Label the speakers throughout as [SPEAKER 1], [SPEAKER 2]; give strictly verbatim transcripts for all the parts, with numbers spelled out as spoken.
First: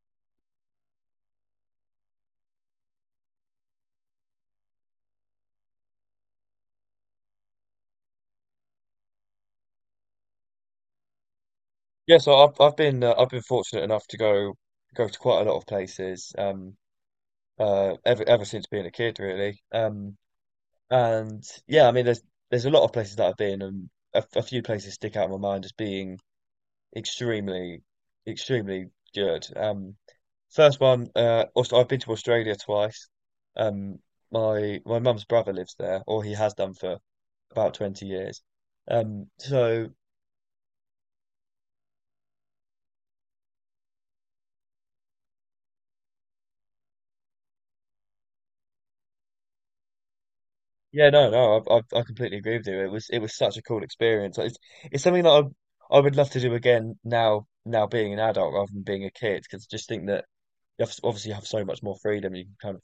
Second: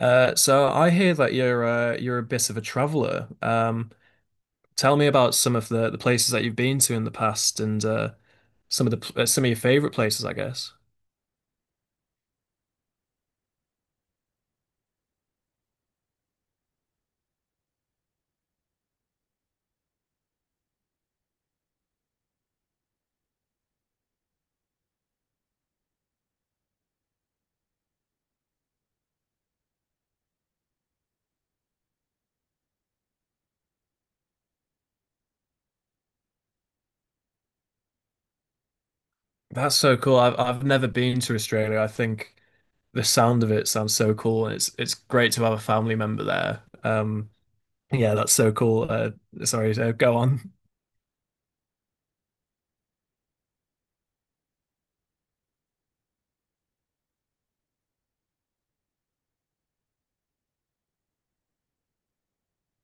[SPEAKER 1] Uh, so I hear that you're uh, you're a bit of a traveler. Um, tell me about some of the, the places that you've been to in the past and uh, some of the pl- uh, some of your favorite places, I guess.
[SPEAKER 2] Yeah, so I've I've been uh, I've been fortunate enough to go go to quite a lot of places um uh ever ever since being a kid, really um and yeah, I mean, there's there's a lot of places that I've been, and a, a few places stick out in my mind as being extremely extremely good. Um first one, uh also I've been to Australia twice. Um my my mum's brother lives there, or he has done for about twenty years. um
[SPEAKER 1] That's
[SPEAKER 2] so
[SPEAKER 1] so cool. I've I've never been to Australia. I think the sound of it sounds so cool, and it's it's great to have a family member there. Um, yeah, that's so cool. Uh, sorry, uh, go on.
[SPEAKER 2] Yeah, no, no, I, I, I completely agree with you. It was it was such a cool experience. Like, It's it's something that I I would love to do again, now now being an adult rather than being a kid, because I just think that you have, obviously, you have so much more freedom. You can kind of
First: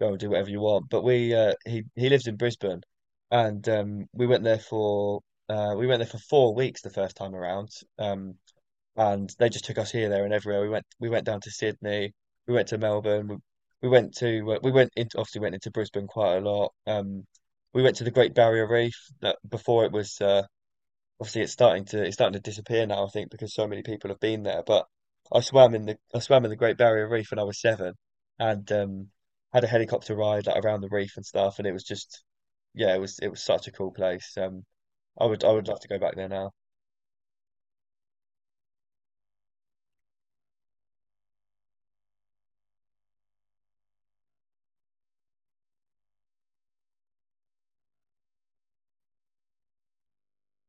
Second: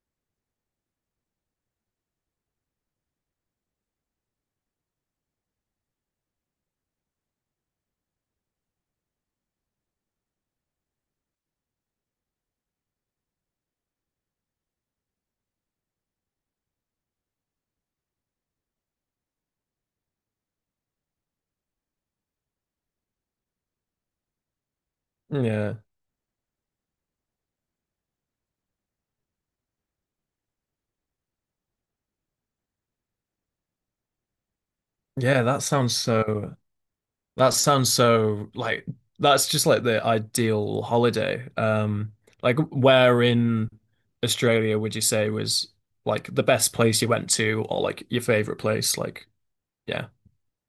[SPEAKER 2] go and do whatever you want. But we uh, he he lives in Brisbane, and um, we went there for uh, we went there for four weeks the first time around. Um, and they just took us here, there, and everywhere. We went we went down to Sydney, we went to Melbourne, we, we went to uh, we went into obviously went into Brisbane quite a lot. Um, we went to the Great Barrier Reef that before it was uh, obviously it's starting to it's starting to disappear now, I think, because so many people have been there. But I swam
[SPEAKER 1] Yeah,
[SPEAKER 2] in the I swam in the Great Barrier Reef when I was seven, and um, had a helicopter ride like around the reef and stuff, and it was just yeah, it was it was such a cool place. Um, I
[SPEAKER 1] yeah,
[SPEAKER 2] would I
[SPEAKER 1] that
[SPEAKER 2] would love to
[SPEAKER 1] sounds
[SPEAKER 2] go back there now.
[SPEAKER 1] so. That sounds so like that's just like the ideal holiday. Um, like where in Australia would you say was like the best place you went to or like your favorite place? Like, yeah.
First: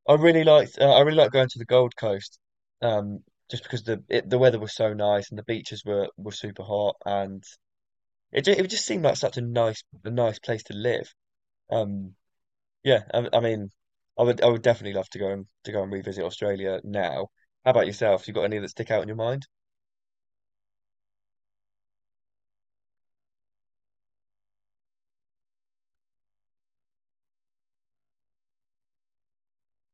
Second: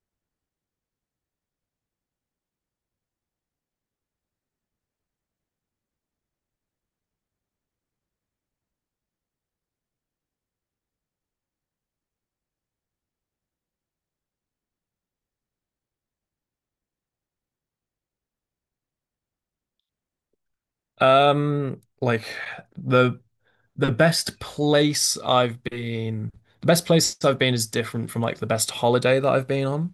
[SPEAKER 2] I really liked uh, I really liked going to the Gold Coast, um, just because the it, the weather was so nice and the beaches were were super hot, and it ju- it just seemed like such a nice a nice place to live. Um, yeah, I, I mean, I would I would definitely love to go and to go and revisit Australia now. How about yourself? You got any that stick out in your mind?
[SPEAKER 1] Um, like the the best place I've been, the best place I've been is different from like the best holiday that I've been on,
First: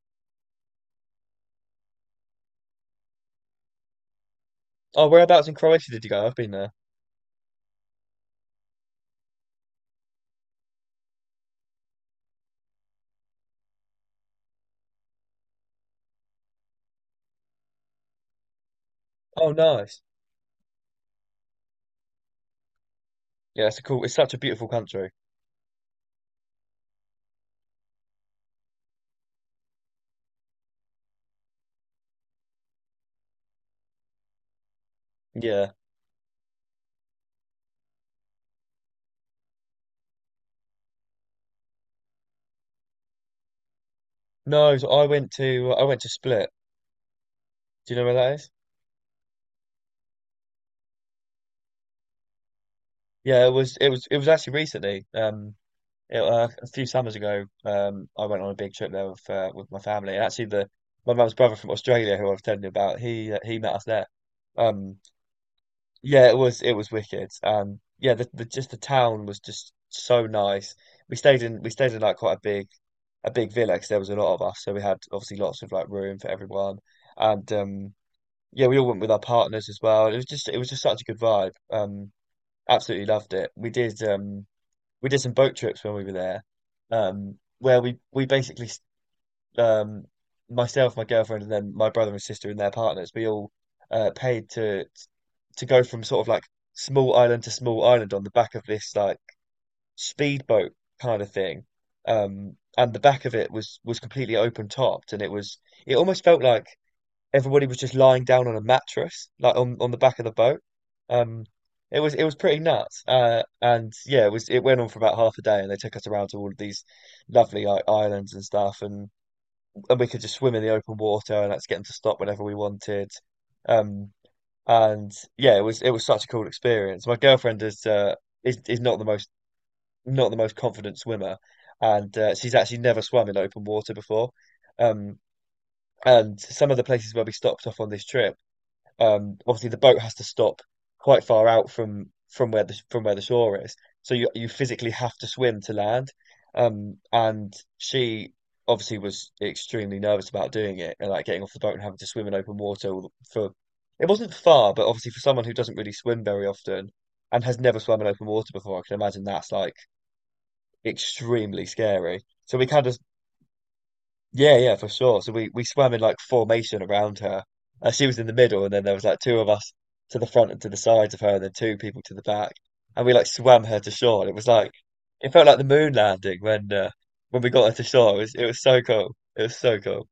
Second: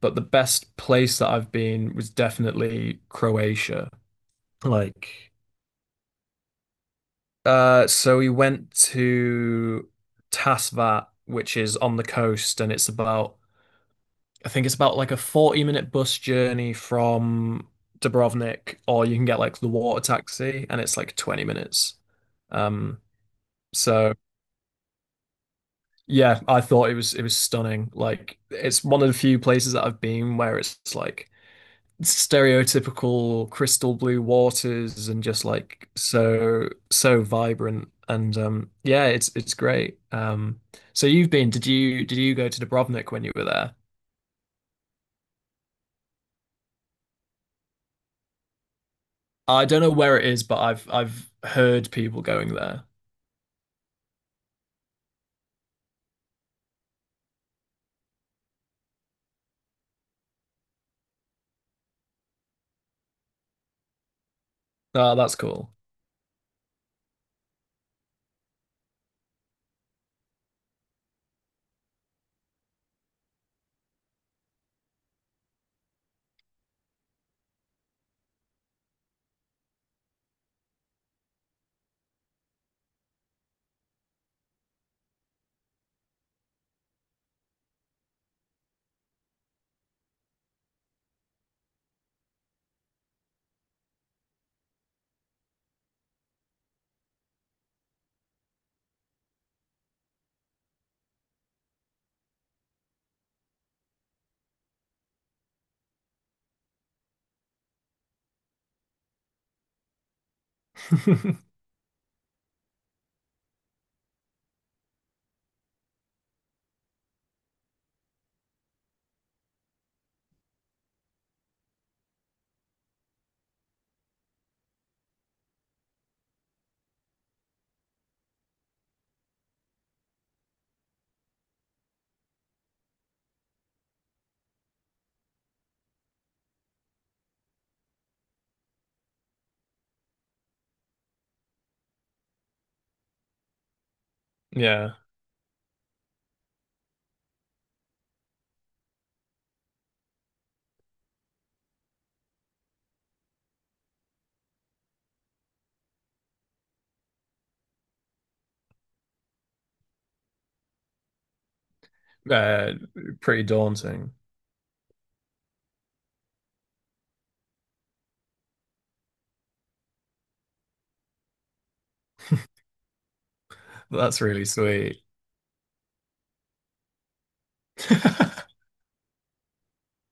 [SPEAKER 1] but the best place that I've been was definitely Croatia.
[SPEAKER 2] Oh,
[SPEAKER 1] Like
[SPEAKER 2] whereabouts in Croatia did you go? I've been there.
[SPEAKER 1] uh, so we went to Tasvat, which is on the coast, and it's about, I think it's about like a forty minute bus journey from Dubrovnik, or you can get
[SPEAKER 2] Oh,
[SPEAKER 1] like the
[SPEAKER 2] nice.
[SPEAKER 1] water taxi, and it's like twenty minutes. Um,
[SPEAKER 2] Yeah, it's a cool. It's
[SPEAKER 1] so
[SPEAKER 2] such a beautiful country.
[SPEAKER 1] yeah, I thought it was it was stunning. Like it's one of the few places that I've been where it's like stereotypical crystal blue waters and just
[SPEAKER 2] Yeah.
[SPEAKER 1] like so so vibrant and um yeah it's it's great. Um so you've been, did you did you go to Dubrovnik when you were there?
[SPEAKER 2] No, so I went to I went to Split. Do you know where that is?
[SPEAKER 1] I don't know where it is, but I've I've heard people going there.
[SPEAKER 2] Yeah, it was it was it was actually recently. Um, It, uh, a few summers ago, um, I went on a big trip there with uh, with my family, and actually the my mum's brother from Australia, who I was telling you about, he uh, he met us there. Um,
[SPEAKER 1] Oh, that's cool.
[SPEAKER 2] yeah, it was it was wicked. Um, yeah, the, the just the town was just so nice. We stayed in we stayed in like quite a big a big villa, because there was a lot of us, so we had obviously lots of like room for everyone, and um, yeah, we all went with our partners as well. It was just it was just such a good vibe. Um, absolutely loved it. We did. Um, we did some boat trips when we were there, um, where we we basically, um, myself, my girlfriend, and then my brother and sister and their partners, we all uh, paid to to go from sort of like small island to small island on the back of this like speedboat kind of thing. Um, and the back of it was was completely open topped, and it was it almost felt like everybody was just lying down on a mattress, like on, on the back of the boat. Um, it was it was pretty nuts. Uh, and yeah, it was it went on for about half a day, and they took us around to all of these lovely like islands and stuff, and and we could just swim in the open water, and that's get them to stop whenever we wanted. Um, and yeah, it was it was such a cool experience. My girlfriend is uh is is not the most not the most confident swimmer, and uh, she's actually never swum in open water before. Um, and some of the places where we stopped off on this trip, um obviously the boat has to stop quite far out from from where the from where the shore is, so you you
[SPEAKER 1] Yeah,
[SPEAKER 2] physically have to swim to land. Um and she obviously was extremely nervous about doing it, and like getting off the boat and having to swim in open water for, it wasn't far, but obviously for someone who doesn't really swim very often and has never swum in open water before, I can imagine that's like extremely scary. So we
[SPEAKER 1] uh,
[SPEAKER 2] kind of
[SPEAKER 1] pretty daunting.
[SPEAKER 2] yeah, yeah, for sure. So we we swam in like formation around her. Uh, she was in the middle, and then there was like two of us to the front and to the sides of her, and then two people to the back. And we like swam her to
[SPEAKER 1] That's
[SPEAKER 2] shore. And it
[SPEAKER 1] really
[SPEAKER 2] was like
[SPEAKER 1] sweet.
[SPEAKER 2] it felt like the moon landing when uh, when we got her to shore. It was it was so cool. It was so cool.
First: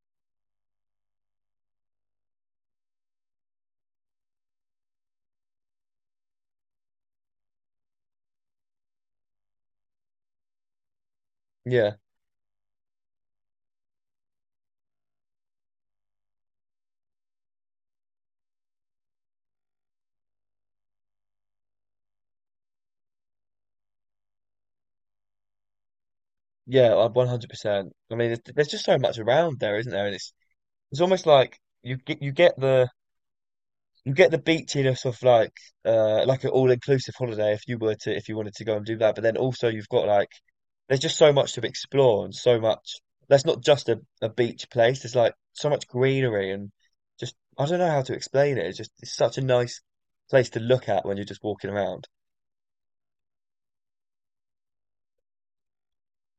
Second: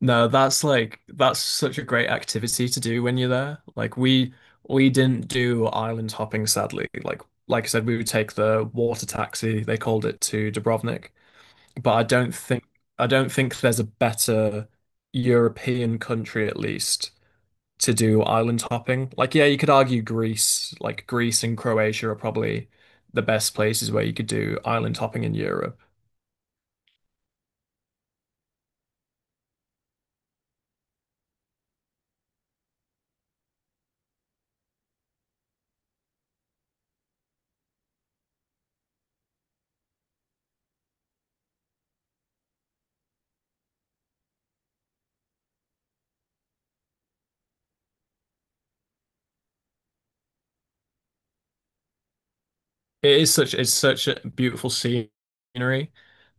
[SPEAKER 1] No, that's like that's such a great activity to do when you're there. Like we we didn't do island hopping, sadly. Like like I said, we would take the water taxi, they called it, to Dubrovnik.
[SPEAKER 2] Yeah,
[SPEAKER 1] But I don't think I don't think there's a better European country, at least to do island hopping. Like yeah, you could argue Greece, like Greece and Croatia are probably the best places where you could do island hopping in Europe.
[SPEAKER 2] yeah, uh, one hundred percent. I mean, there's, there's just so much around there, isn't there? And it's it's almost like you get you get the you get the beachiness of like uh like an all-inclusive holiday, if you were to, if you wanted to go and do that. But then also you've got like there's just so much to explore, and so much that's not just a, a beach place. There's like so much greenery, and just I don't know how to explain it. It's just it's such a nice place to look at when you're just walking around.
[SPEAKER 1] It is such it's such a beautiful scenery.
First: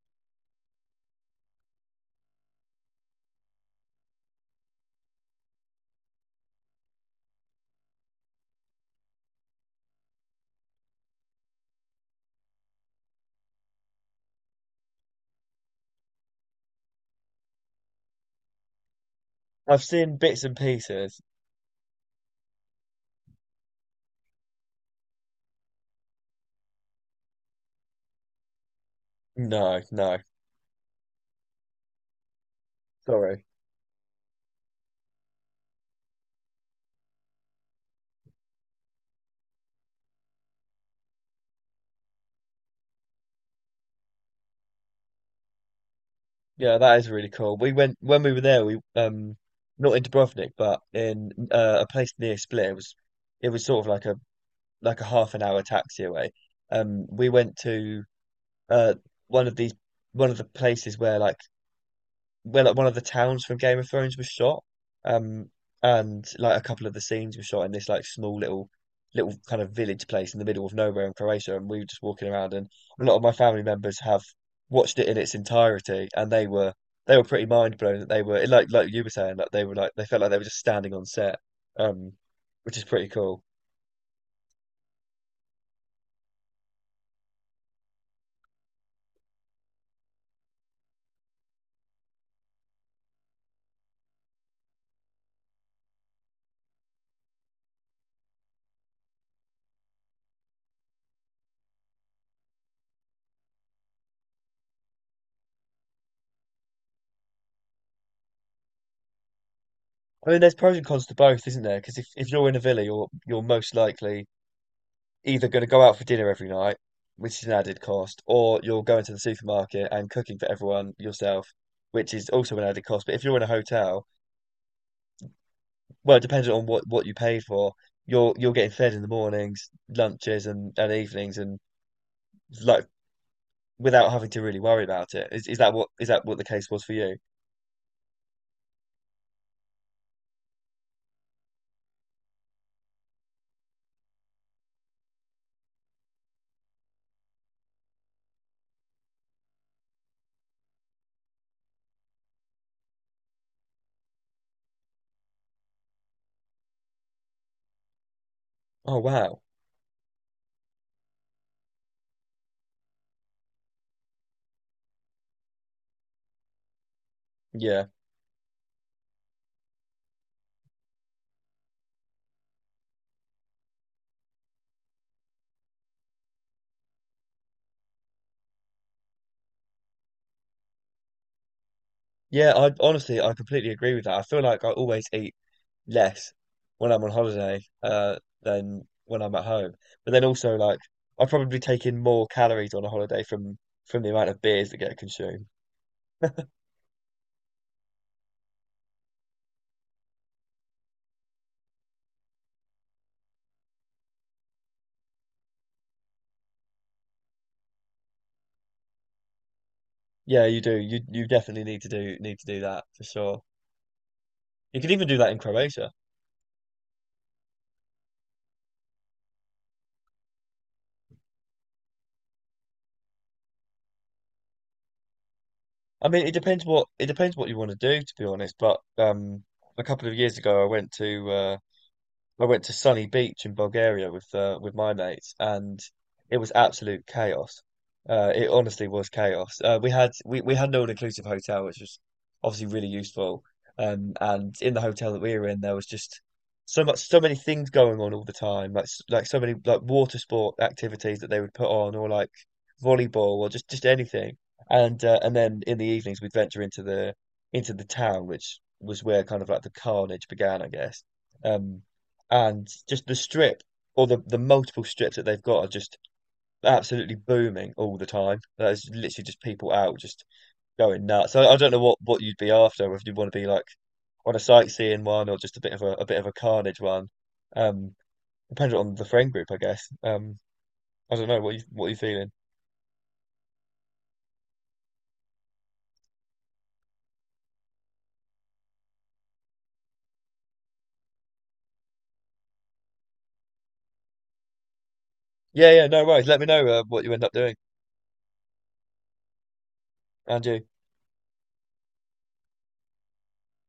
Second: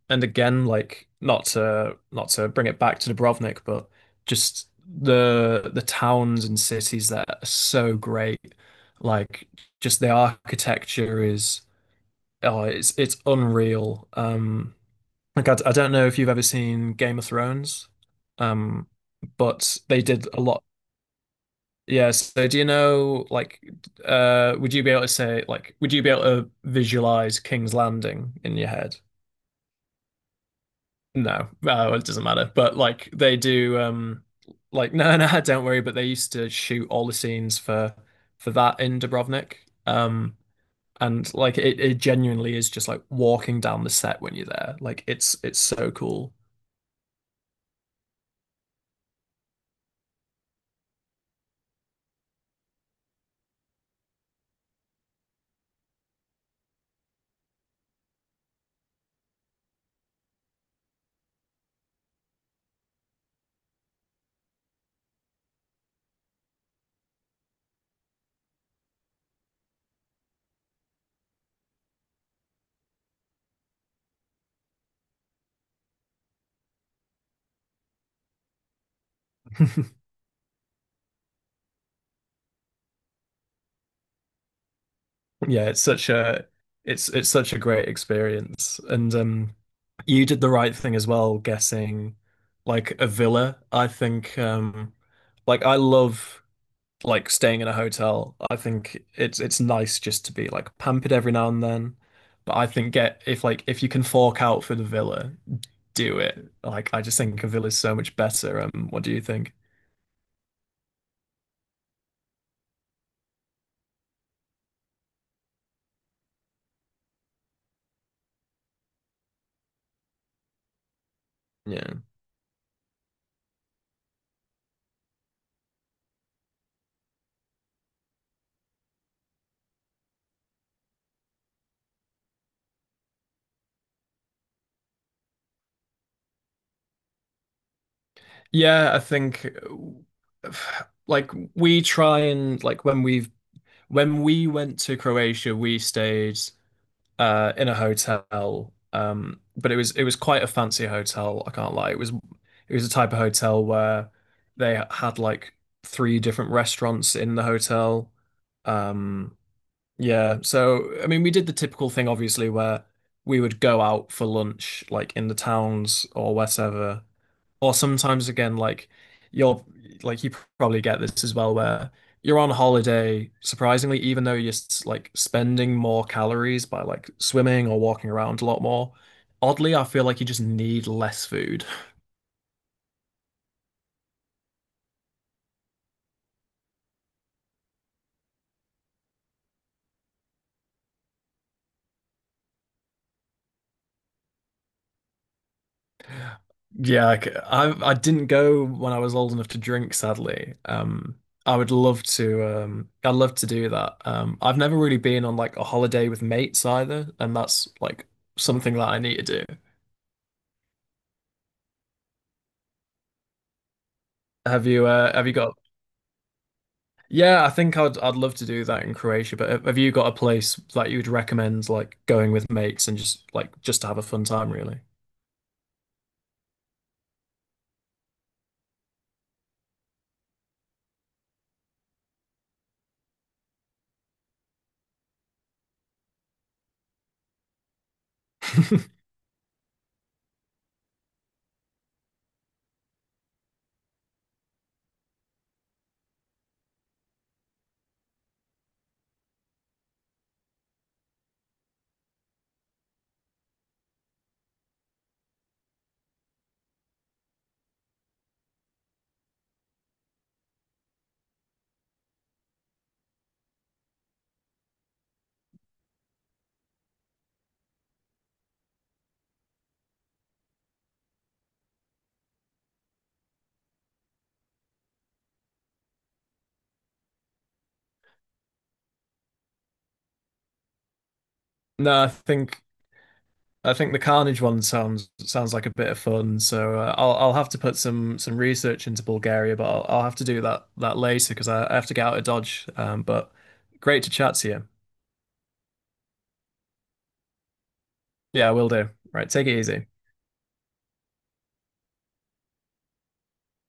[SPEAKER 1] And again, like not to not to bring it back to Dubrovnik, but just the the towns and cities that are so great, like just the architecture is oh, it's it's unreal. Um, like I, I don't know if you've ever seen Game of Thrones, um, but
[SPEAKER 2] I've
[SPEAKER 1] they
[SPEAKER 2] seen
[SPEAKER 1] did a
[SPEAKER 2] bits and
[SPEAKER 1] lot.
[SPEAKER 2] pieces.
[SPEAKER 1] Yeah, so do you know like uh would you be able to say like would you be able to visualize King's Landing in your head?
[SPEAKER 2] No no
[SPEAKER 1] No, uh, well, it doesn't matter. But like they
[SPEAKER 2] sorry.
[SPEAKER 1] do, um, like no, no, don't worry. But they used to shoot all the scenes for for that in Dubrovnik, um, and like it, it genuinely is just like walking down the set when you're there. Like it's it's so cool.
[SPEAKER 2] Yeah, that is really cool. We went when we were there, we um not in Dubrovnik, but in uh, a place near Split. It was it was sort of like a like a half an hour taxi away. Um, we went to uh one of these one of the places where like where like one of the towns from Game of Thrones was shot. Um, and like a couple of the scenes were shot in this like small little little kind of village place in the middle of nowhere in Croatia. And we were just walking around, and a lot of my family members have watched it in its entirety, and they were they were pretty mind blown, that they were like like you were saying, like they were like they felt like they were just standing on set, um, which is pretty cool.
[SPEAKER 1] Yeah, it's such a it's it's such a great experience, and um, you did the right thing as well, guessing like a villa. I think um, like I love. Like staying in a hotel. I think it's it's nice just to be like pampered every now and then. But I think get if like if you can fork out for the villa, do it. Like I just think a villa is so much better. Um, what do you think?
[SPEAKER 2] I mean, there's pros and cons to both, isn't there? Because if, if you're in a villa, you're you're most likely either going to go out for dinner every night, which is an added cost, or you're going to the supermarket and cooking for everyone yourself,
[SPEAKER 1] Yeah.
[SPEAKER 2] which is also an added cost. But if you're in a hotel, well, depending on what, what you paid for, you're you're getting fed in the mornings, lunches, and, and evenings, and like without having to really worry about it. Is is that what is that what the case was for you?
[SPEAKER 1] Yeah, I think uh, like we try and like when we've when we went to Croatia, we stayed uh, in a hotel. Um, but it was it was quite a fancy hotel. I can't lie. It was it was a type of hotel where they had like three different restaurants in the hotel.
[SPEAKER 2] Oh
[SPEAKER 1] Um,
[SPEAKER 2] wow,
[SPEAKER 1] yeah. So, I mean, we did the typical thing, obviously, where we would go out for lunch, like in the towns or whatever. Or
[SPEAKER 2] yeah,
[SPEAKER 1] sometimes, again, like you're like, you probably get this as well, where you're on holiday, surprisingly, even though you're s- like spending more calories by like swimming or walking around a lot more. Oddly, I feel like you just need less food.
[SPEAKER 2] yeah. I honestly I completely agree with that. I feel like I always eat less when I'm on holiday, uh, than when I'm at home. But then also, like, I probably take in more calories on a holiday from from the amount of beers that get consumed.
[SPEAKER 1] Yeah, I, c- I I didn't go when I was old enough to drink, sadly. Um, I would love to. Um, I'd love to do that. Um, I've never really been on like a holiday with mates either, and that's like something that I need to do.
[SPEAKER 2] Yeah, you do. You you definitely need to do need to do that for sure.
[SPEAKER 1] Have
[SPEAKER 2] You
[SPEAKER 1] you?
[SPEAKER 2] could even
[SPEAKER 1] Uh,
[SPEAKER 2] do
[SPEAKER 1] have
[SPEAKER 2] that
[SPEAKER 1] you
[SPEAKER 2] in
[SPEAKER 1] got?
[SPEAKER 2] Croatia.
[SPEAKER 1] Yeah, I think I'd I'd love to do that in Croatia. But have have you got a place that you would recommend like going with mates and just like just to have a fun time, really?
[SPEAKER 2] I mean, it depends what it depends what you want to do, to be honest. But um, a couple of years ago, I went to uh, I went to Sunny Beach in Bulgaria with uh, with my mates, and it was absolute chaos. Uh, it honestly was chaos. Uh, we had we, we had an all-inclusive hotel, which was obviously really useful. Um, and in the hotel that we were in, there was just so much, so many things going on all the time, like s- like so many like water sport activities that they would put on, or like volleyball, or just just anything. And uh, and then in the evenings, we'd venture into the into the town, which was where kind of like the carnage began, I guess. Um, and just the strip or the the multiple strips that they've got are just absolutely booming all the time. There's literally just people out just going nuts. I, I don't know what what you'd be after, if you want to be like on a sightseeing one, or just a bit of a, a bit of a carnage one. Um, depends on the friend group, I guess. Um, I don't know what you what you
[SPEAKER 1] No, I
[SPEAKER 2] feeling.
[SPEAKER 1] think. I think the Carnage one sounds sounds like a bit of fun. So uh, I'll I'll have to put some some research into Bulgaria, but I'll, I'll have to do that that later because I, I have to get out of Dodge. Um, but great to chat to you.
[SPEAKER 2] Yeah, yeah, no worries. Let me know uh, what you end up doing,
[SPEAKER 1] Yeah, I will do. Right, take it easy.
[SPEAKER 2] and you.